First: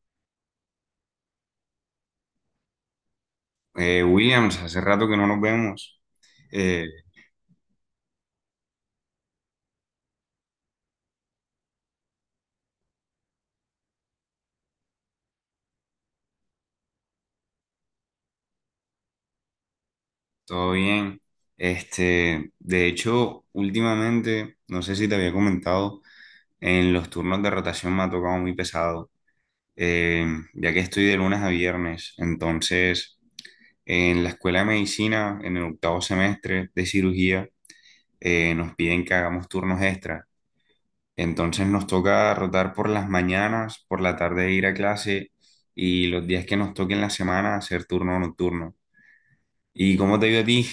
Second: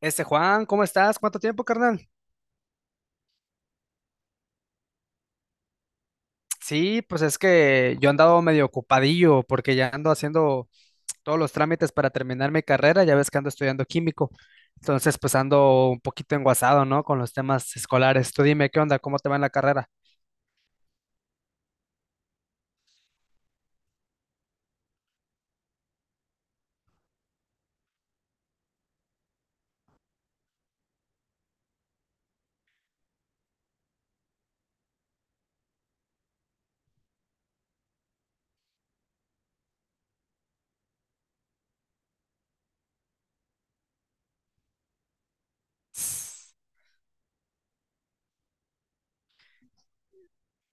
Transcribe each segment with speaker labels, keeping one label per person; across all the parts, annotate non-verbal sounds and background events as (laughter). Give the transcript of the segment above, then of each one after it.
Speaker 1: Este Juan, ¿cómo estás? ¿Cuánto tiempo, carnal?
Speaker 2: Williams, hace rato que no nos vemos. Eh,
Speaker 1: Sí, pues es que yo he andado medio ocupadillo porque ya ando haciendo todos los trámites para terminar mi carrera, ya ves que ando estudiando químico, entonces pues ando un poquito enguasado, ¿no? Con los temas escolares. Tú dime, ¿qué onda? ¿Cómo te va en la carrera?
Speaker 2: Todo bien. De hecho, últimamente, no sé si te había comentado, en los turnos de rotación me ha tocado muy pesado, eh, ya que estoy de lunes a viernes. Entonces, en la escuela de medicina, en el octavo semestre de cirugía, nos piden que hagamos turnos extra. Entonces nos toca rotar por las mañanas, por la tarde ir a clase y los días que nos toquen la semana hacer turno nocturno. ¿Y cómo te ha ido a ti?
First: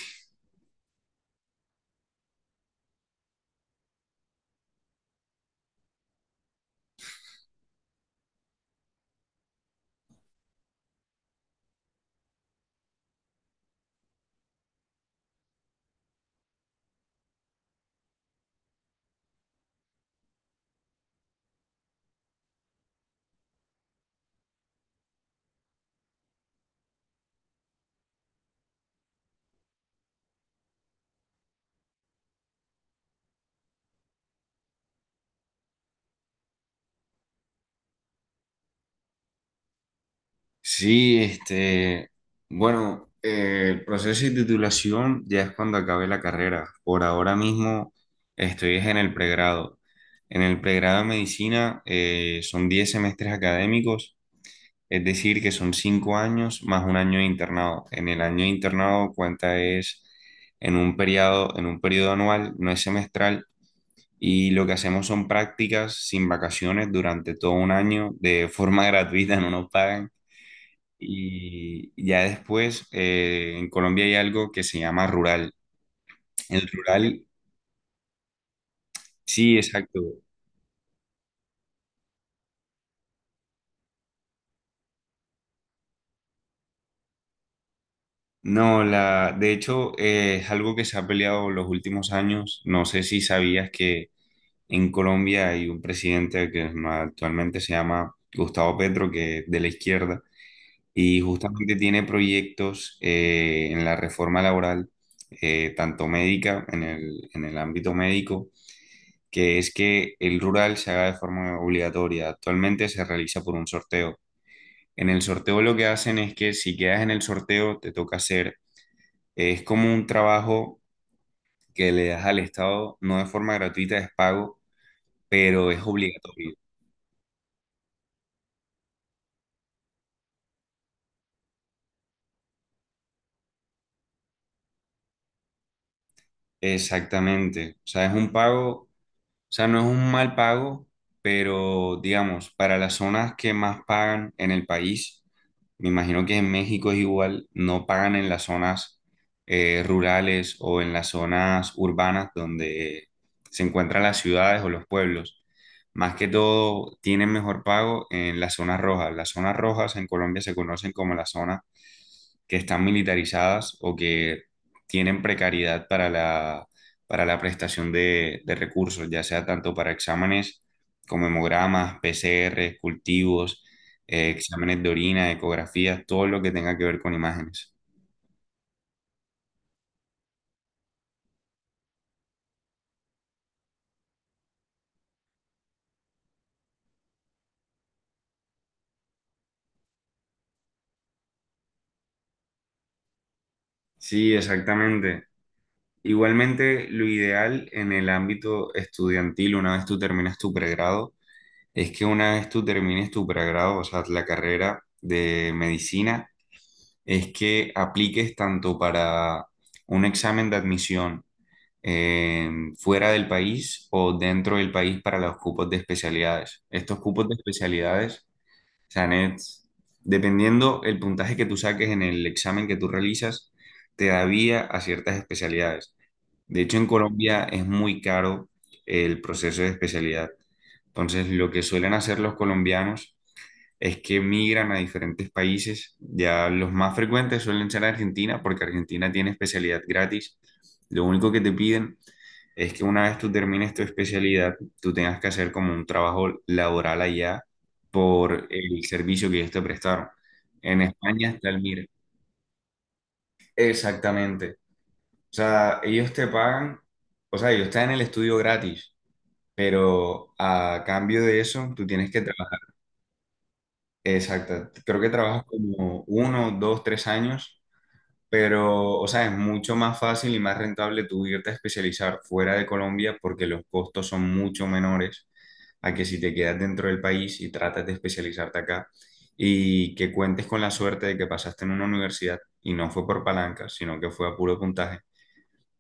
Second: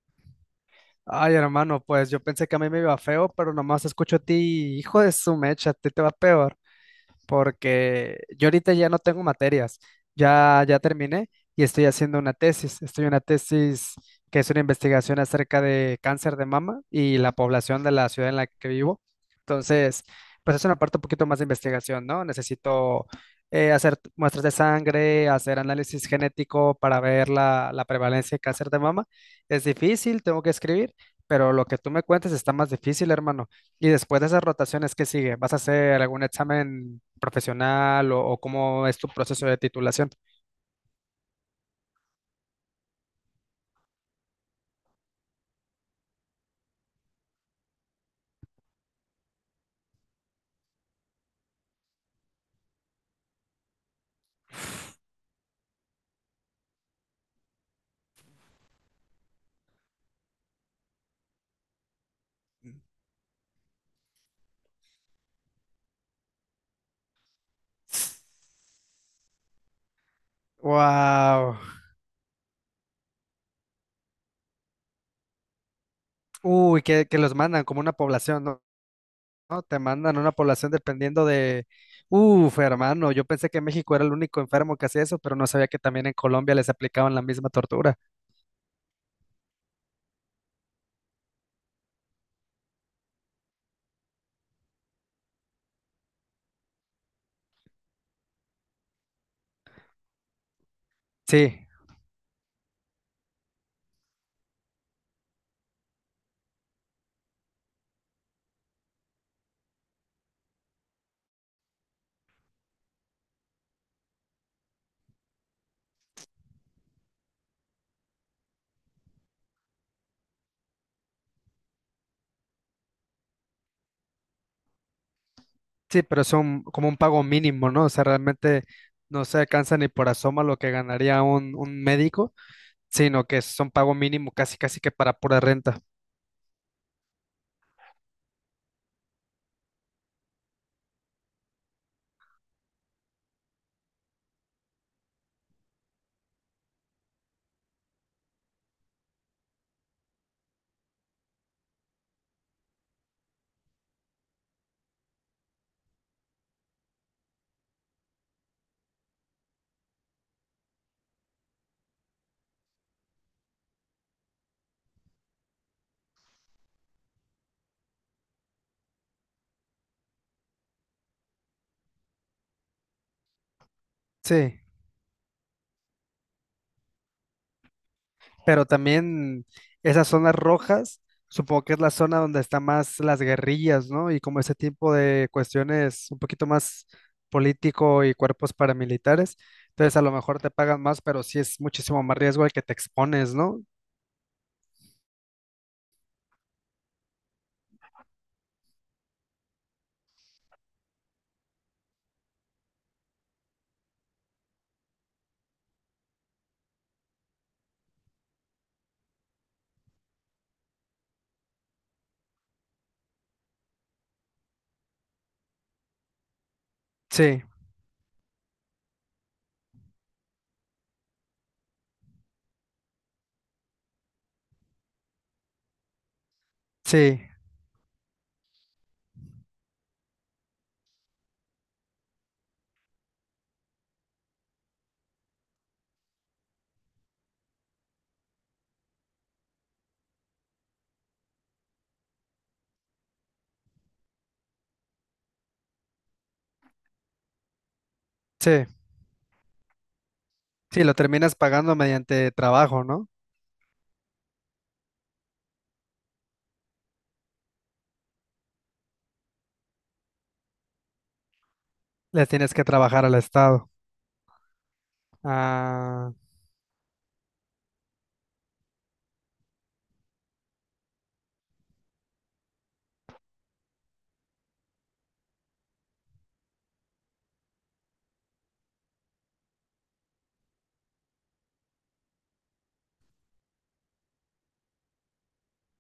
Speaker 1: Ay, hermano, pues yo pensé que a mí me iba feo, pero nomás escucho a ti, hijo de su mecha, a ti te va peor. Porque yo ahorita ya no tengo materias, ya, ya terminé y estoy haciendo una tesis. Estoy en una tesis que es una investigación acerca de cáncer de mama y la población de la ciudad en la que vivo. Entonces, pues es una parte un poquito más de investigación, ¿no? Necesito hacer muestras de sangre, hacer análisis genético para ver la prevalencia de cáncer de mama. Es difícil, tengo que escribir, pero lo que tú me cuentes está más difícil, hermano. Y después de esas rotaciones, ¿qué sigue? ¿Vas a hacer algún examen profesional o cómo es tu proceso de titulación?
Speaker 2: Sí, bueno, el proceso de titulación ya es cuando acabe la carrera. Por ahora mismo estoy es en el pregrado. En el pregrado de medicina son 10 semestres académicos, es decir, que son 5 años más un año de internado. En el año de internado cuenta es en un periodo anual, no es semestral, y lo que hacemos son prácticas sin vacaciones durante todo un año de forma (laughs) gratuita, no nos pagan.
Speaker 1: Wow.
Speaker 2: Y ya después, en Colombia hay algo que se llama rural. El
Speaker 1: Uy, que
Speaker 2: rural,
Speaker 1: los mandan como una población, ¿no?
Speaker 2: sí,
Speaker 1: ¿No? Te
Speaker 2: exacto.
Speaker 1: mandan una población dependiendo de... Uf, hermano, yo pensé que México era el único enfermo que hacía eso, pero no sabía que también en Colombia les aplicaban la misma tortura.
Speaker 2: No, la, de hecho, es algo que se ha peleado los últimos años. No sé si sabías que en Colombia hay un presidente que actualmente se llama Gustavo Petro, que es de la izquierda, y
Speaker 1: Sí,
Speaker 2: justamente tiene proyectos en la reforma laboral, tanto médica, en el ámbito médico, que es que el rural se haga de forma obligatoria. Actualmente se realiza por un sorteo. En el sorteo lo que hacen es que si quedas en el sorteo te toca hacer, es como un trabajo que le das al Estado, no de forma gratuita, es pago, pero es
Speaker 1: sí, pero es
Speaker 2: obligatorio.
Speaker 1: un, como un pago mínimo, ¿no? O sea, realmente no se alcanza ni por asoma lo que ganaría un médico, sino que es un pago mínimo casi, casi que para pura renta.
Speaker 2: Exactamente. O sea, es un pago. O sea, no es un mal pago, pero digamos, para las zonas que más pagan en el país, me imagino que en México es igual, no pagan en las zonas rurales o en las zonas urbanas donde se encuentran las ciudades o los pueblos. Más que todo, tienen mejor pago en las zonas rojas. Las zonas rojas en Colombia se conocen como las zonas que están militarizadas o que tienen precariedad para la prestación de recursos, ya sea tanto para exámenes como hemogramas, PCR, cultivos,
Speaker 1: Sí,
Speaker 2: exámenes de orina, ecografías, todo lo que tenga que ver con imágenes.
Speaker 1: pero también esas zonas rojas, supongo que es la zona donde están más las guerrillas, ¿no? Y como ese tipo de cuestiones un poquito más político y cuerpos paramilitares, entonces a lo mejor te pagan más, pero sí es muchísimo más riesgo al que te expones, ¿no?
Speaker 2: Sí, exactamente. Igualmente, lo ideal en el ámbito estudiantil, una vez tú terminas tu pregrado, es que una vez tú termines tu pregrado, o sea, la carrera de medicina, es que apliques tanto para un examen de admisión eh, fuera del país o dentro del país para los cupos de especialidades. Estos cupos de
Speaker 1: Sí,
Speaker 2: especialidades, o sea, dependiendo el puntaje que tú saques en el examen que tú realizas, te da vía a ciertas especialidades. De hecho, en
Speaker 1: sí,
Speaker 2: Colombia es muy caro el proceso de especialidad. Entonces, lo que suelen hacer los colombianos es que migran a diferentes países. Ya los más frecuentes suelen ser Argentina, porque Argentina tiene especialidad gratis. Lo único que te piden es que una vez tú termines tu especialidad, tú tengas que hacer como un trabajo laboral allá por
Speaker 1: sí,
Speaker 2: el servicio que ellos te prestaron. En
Speaker 1: sí, lo
Speaker 2: España
Speaker 1: terminas
Speaker 2: está el
Speaker 1: pagando
Speaker 2: MIR.
Speaker 1: mediante trabajo, ¿no?
Speaker 2: Exactamente. O sea, ellos te pagan, o sea, ellos están en el estudio gratis, pero a cambio de eso, tú tienes que
Speaker 1: Le tienes
Speaker 2: trabajar.
Speaker 1: que trabajar al Estado.
Speaker 2: Exacto, creo que trabajas como
Speaker 1: Ah,
Speaker 2: uno, dos, tres años, pero, o sea, es mucho más fácil y más rentable tú irte a especializar fuera de Colombia porque los costos son mucho menores a que si te quedas dentro del país y tratas de especializarte acá y que cuentes con la suerte de que pasaste en una universidad y no fue por palanca, sino que fue a puro puntaje.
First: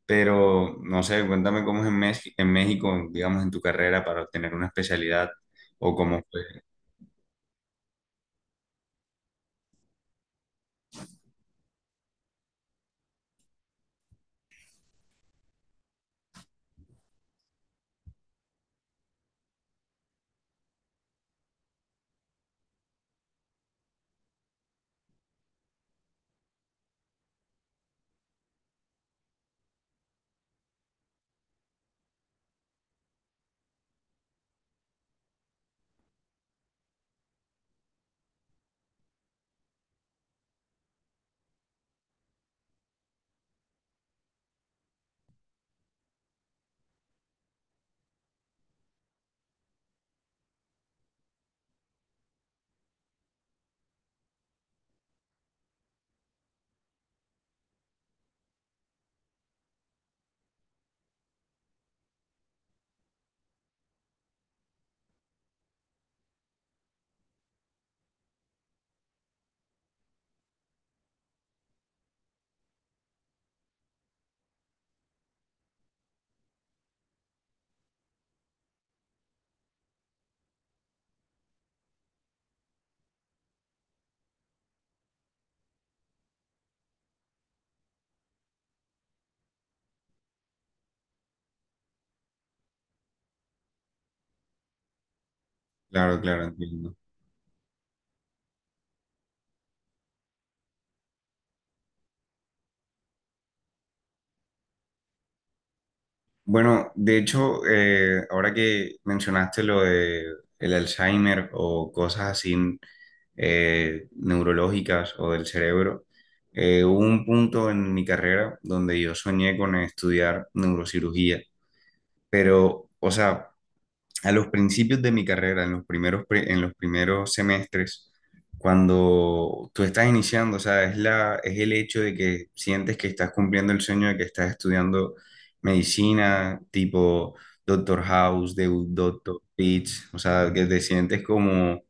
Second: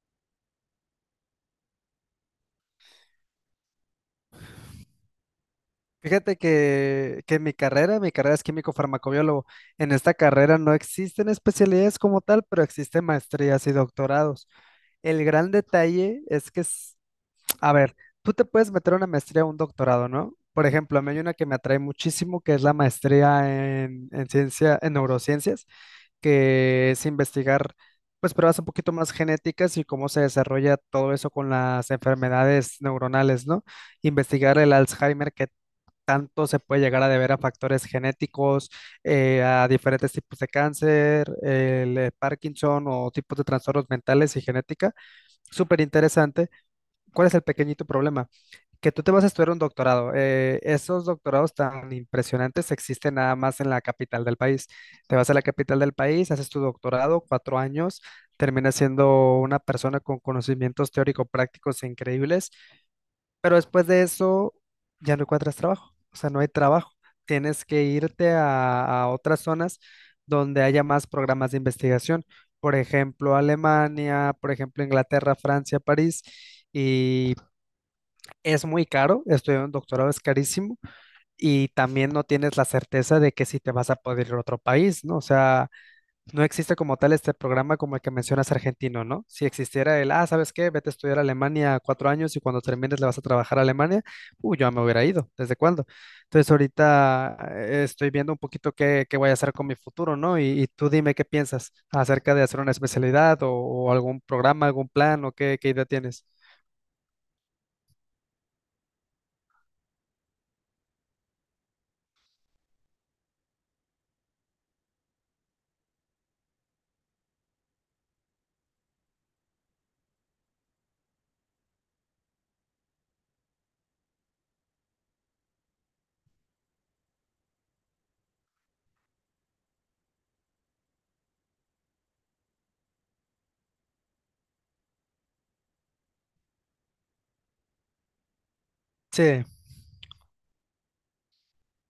Speaker 2: Pero, no sé, cuéntame cómo es en, en México, digamos, en tu carrera para obtener una especialidad o cómo
Speaker 1: fíjate
Speaker 2: fue.
Speaker 1: que mi carrera es químico-farmacobiólogo. En esta carrera no existen especialidades como tal, pero existen maestrías y doctorados. El gran detalle es que, a ver, tú te puedes meter a una maestría o un doctorado, ¿no? Por ejemplo, a mí hay una que me atrae muchísimo, que es la maestría en ciencia, en neurociencias, que es investigar, pues, pruebas un poquito más genéticas y cómo se desarrolla todo eso con las enfermedades neuronales, ¿no? Investigar el Alzheimer, que tanto se puede llegar a deber a factores genéticos, a diferentes tipos de cáncer, el Parkinson o tipos de trastornos mentales y genética. Súper interesante. ¿Cuál es el pequeñito problema? Que tú te vas a estudiar un doctorado. Esos doctorados tan impresionantes existen nada más en la capital del país. Te vas a la capital del país, haces tu doctorado, 4 años, terminas siendo una persona con conocimientos teórico-prácticos increíbles pero después de eso ya no encuentras trabajo, o sea, no hay trabajo. Tienes que irte a otras zonas donde haya más programas de investigación. Por ejemplo, Alemania, por ejemplo, Inglaterra, Francia, París. Y es muy caro, estudiar un doctorado es carísimo y también no tienes la certeza de que si te vas a poder ir a otro país, ¿no? O sea, no existe como tal este programa como el que mencionas argentino, ¿no? Si existiera el, ah, ¿sabes qué? Vete a estudiar a Alemania 4 años y cuando termines le vas a trabajar a Alemania, yo ya me hubiera ido, ¿desde cuándo?
Speaker 2: Claro, claro,
Speaker 1: Entonces
Speaker 2: entiendo.
Speaker 1: ahorita estoy viendo un poquito qué voy a hacer con mi futuro, ¿no? Y tú dime qué piensas acerca de hacer una especialidad o algún programa, algún plan o qué idea tienes.
Speaker 2: Bueno, de hecho, ahora que mencionaste lo de el Alzheimer o cosas así neurológicas o del cerebro, hubo un punto en mi carrera donde yo soñé con estudiar neurocirugía, pero, o sea, a los principios de mi carrera, en los primeros, en los primeros semestres, cuando tú estás iniciando, o sea, es la, es el hecho de que sientes que estás cumpliendo el sueño de que estás estudiando medicina, tipo Doctor House, de Doctor
Speaker 1: Sí,
Speaker 2: Pitch, o sea, que te sientes como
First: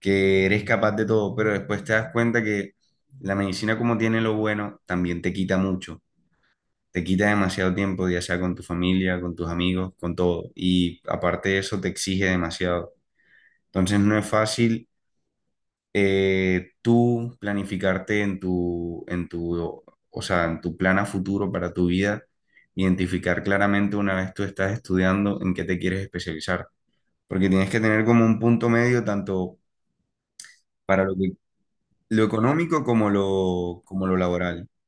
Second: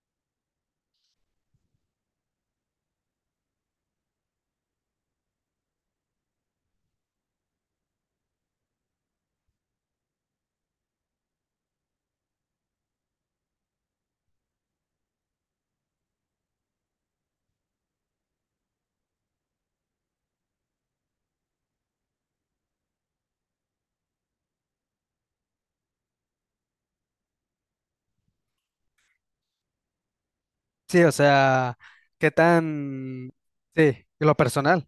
Speaker 2: que eres capaz de todo, pero después te das cuenta que la medicina como tiene lo bueno, también te quita mucho, te quita demasiado tiempo, ya sea con tu familia, con tus amigos, con todo. Y aparte de eso, te exige demasiado. Entonces no es fácil tú planificarte en tu, o sea, en tu plan a futuro para tu vida, identificar claramente una vez tú estás estudiando en qué te quieres especializar. Porque tienes que tener como un punto medio tanto
Speaker 1: sí,
Speaker 2: para
Speaker 1: o
Speaker 2: lo que-
Speaker 1: sea,
Speaker 2: lo
Speaker 1: qué
Speaker 2: económico
Speaker 1: tan, sí,
Speaker 2: como lo
Speaker 1: y lo
Speaker 2: laboral.
Speaker 1: personal.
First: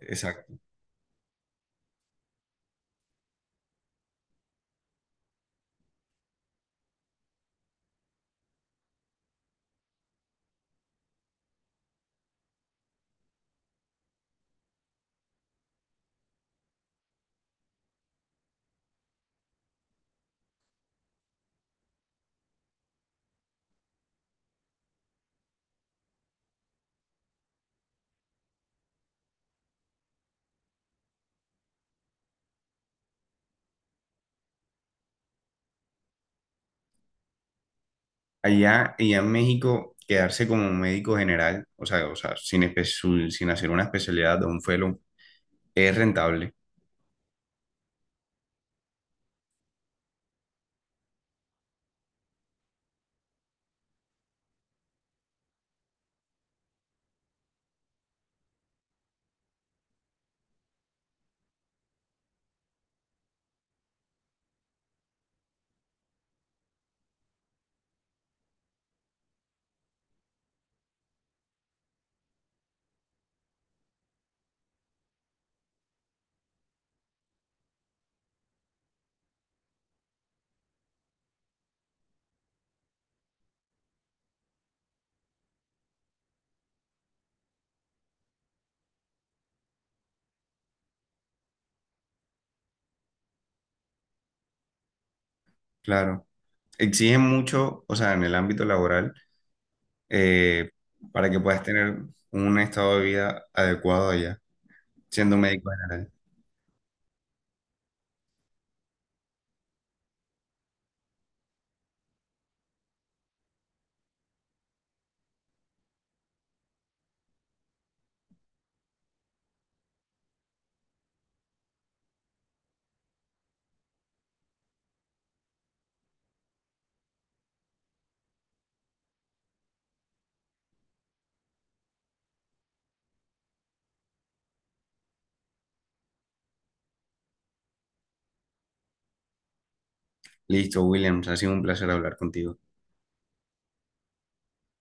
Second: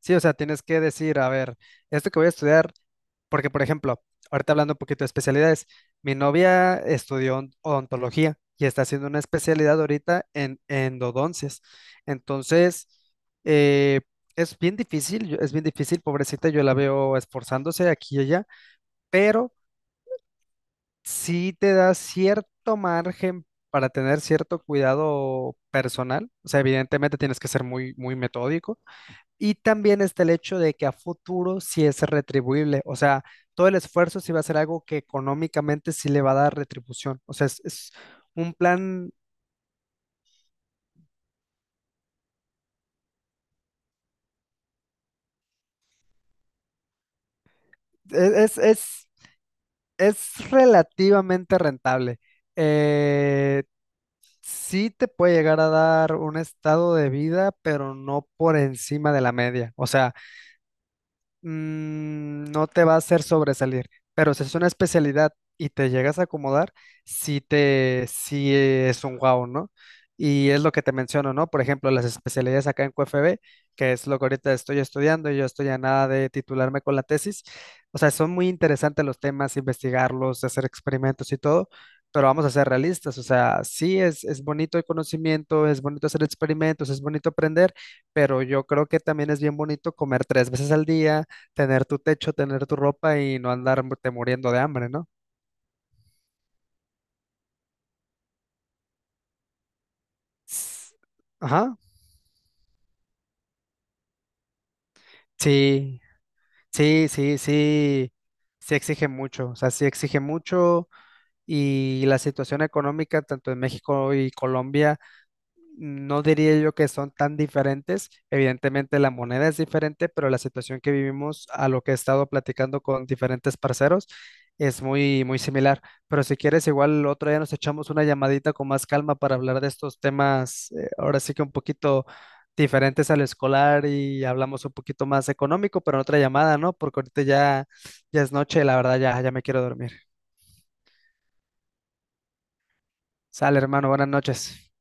Speaker 1: Sí, o sea,
Speaker 2: Exacto.
Speaker 1: tienes que decir, a ver, esto que voy a estudiar. Porque, por ejemplo, ahorita hablando un poquito de especialidades, mi novia estudió odontología y está haciendo una especialidad ahorita en endodoncias. Entonces, eh, es bien difícil, es bien difícil, pobrecita, yo la veo esforzándose aquí y allá, pero sí te da cierto margen para tener cierto cuidado personal. O sea, evidentemente tienes que ser muy, muy metódico y también está el hecho de que a futuro sí es retribuible, o sea, todo el esfuerzo sí va a ser algo que económicamente sí le va a dar retribución, o sea, es un
Speaker 2: Allá,
Speaker 1: plan,
Speaker 2: allá en México, quedarse como médico general, o sea, sin, sin hacer una especialidad de un fellow, es rentable,
Speaker 1: es, es, es- es relativamente rentable. Eh, sí te puede llegar a dar un estado de vida, pero no por encima de la media, o sea no te va a hacer sobresalir, pero si es una especialidad y te llegas a acomodar, sí es un wow, ¿no? Y es lo que te menciono, ¿no? Por ejemplo, las especialidades acá en QFB, que es lo que ahorita estoy estudiando y yo estoy a nada de titularme con la tesis. O sea, son muy interesantes los temas, investigarlos, hacer experimentos y todo, pero vamos a ser realistas. O sea, sí es bonito el conocimiento, es bonito hacer experimentos, es bonito aprender, pero yo creo que también es bien bonito comer 3 veces al día, tener tu techo, tener tu ropa y no andarte muriendo de hambre, ¿no?
Speaker 2: claro. Exigen mucho, o sea, en el ámbito laboral, eh,
Speaker 1: S-
Speaker 2: para que puedas
Speaker 1: Ajá.
Speaker 2: tener un estado de vida adecuado allá, siendo médico
Speaker 1: Sí,
Speaker 2: general.
Speaker 1: sí, sí, sí, sí exige mucho, o sea, sí exige mucho y la situación económica tanto en México y Colombia. No diría yo que son tan diferentes. Evidentemente la moneda es diferente, pero la situación que vivimos a lo que he estado platicando con diferentes parceros es muy, muy similar. Pero si quieres, igual otro día nos echamos una llamadita con más calma para hablar de estos temas, ahora sí que un poquito diferentes al escolar y hablamos un poquito más económico, pero en otra llamada, ¿no? Porque ahorita ya, ya es noche, la verdad ya, ya me quiero dormir.
Speaker 2: Listo, Williams, ha sido un placer hablar contigo.
Speaker 1: Sale, hermano, buenas noches.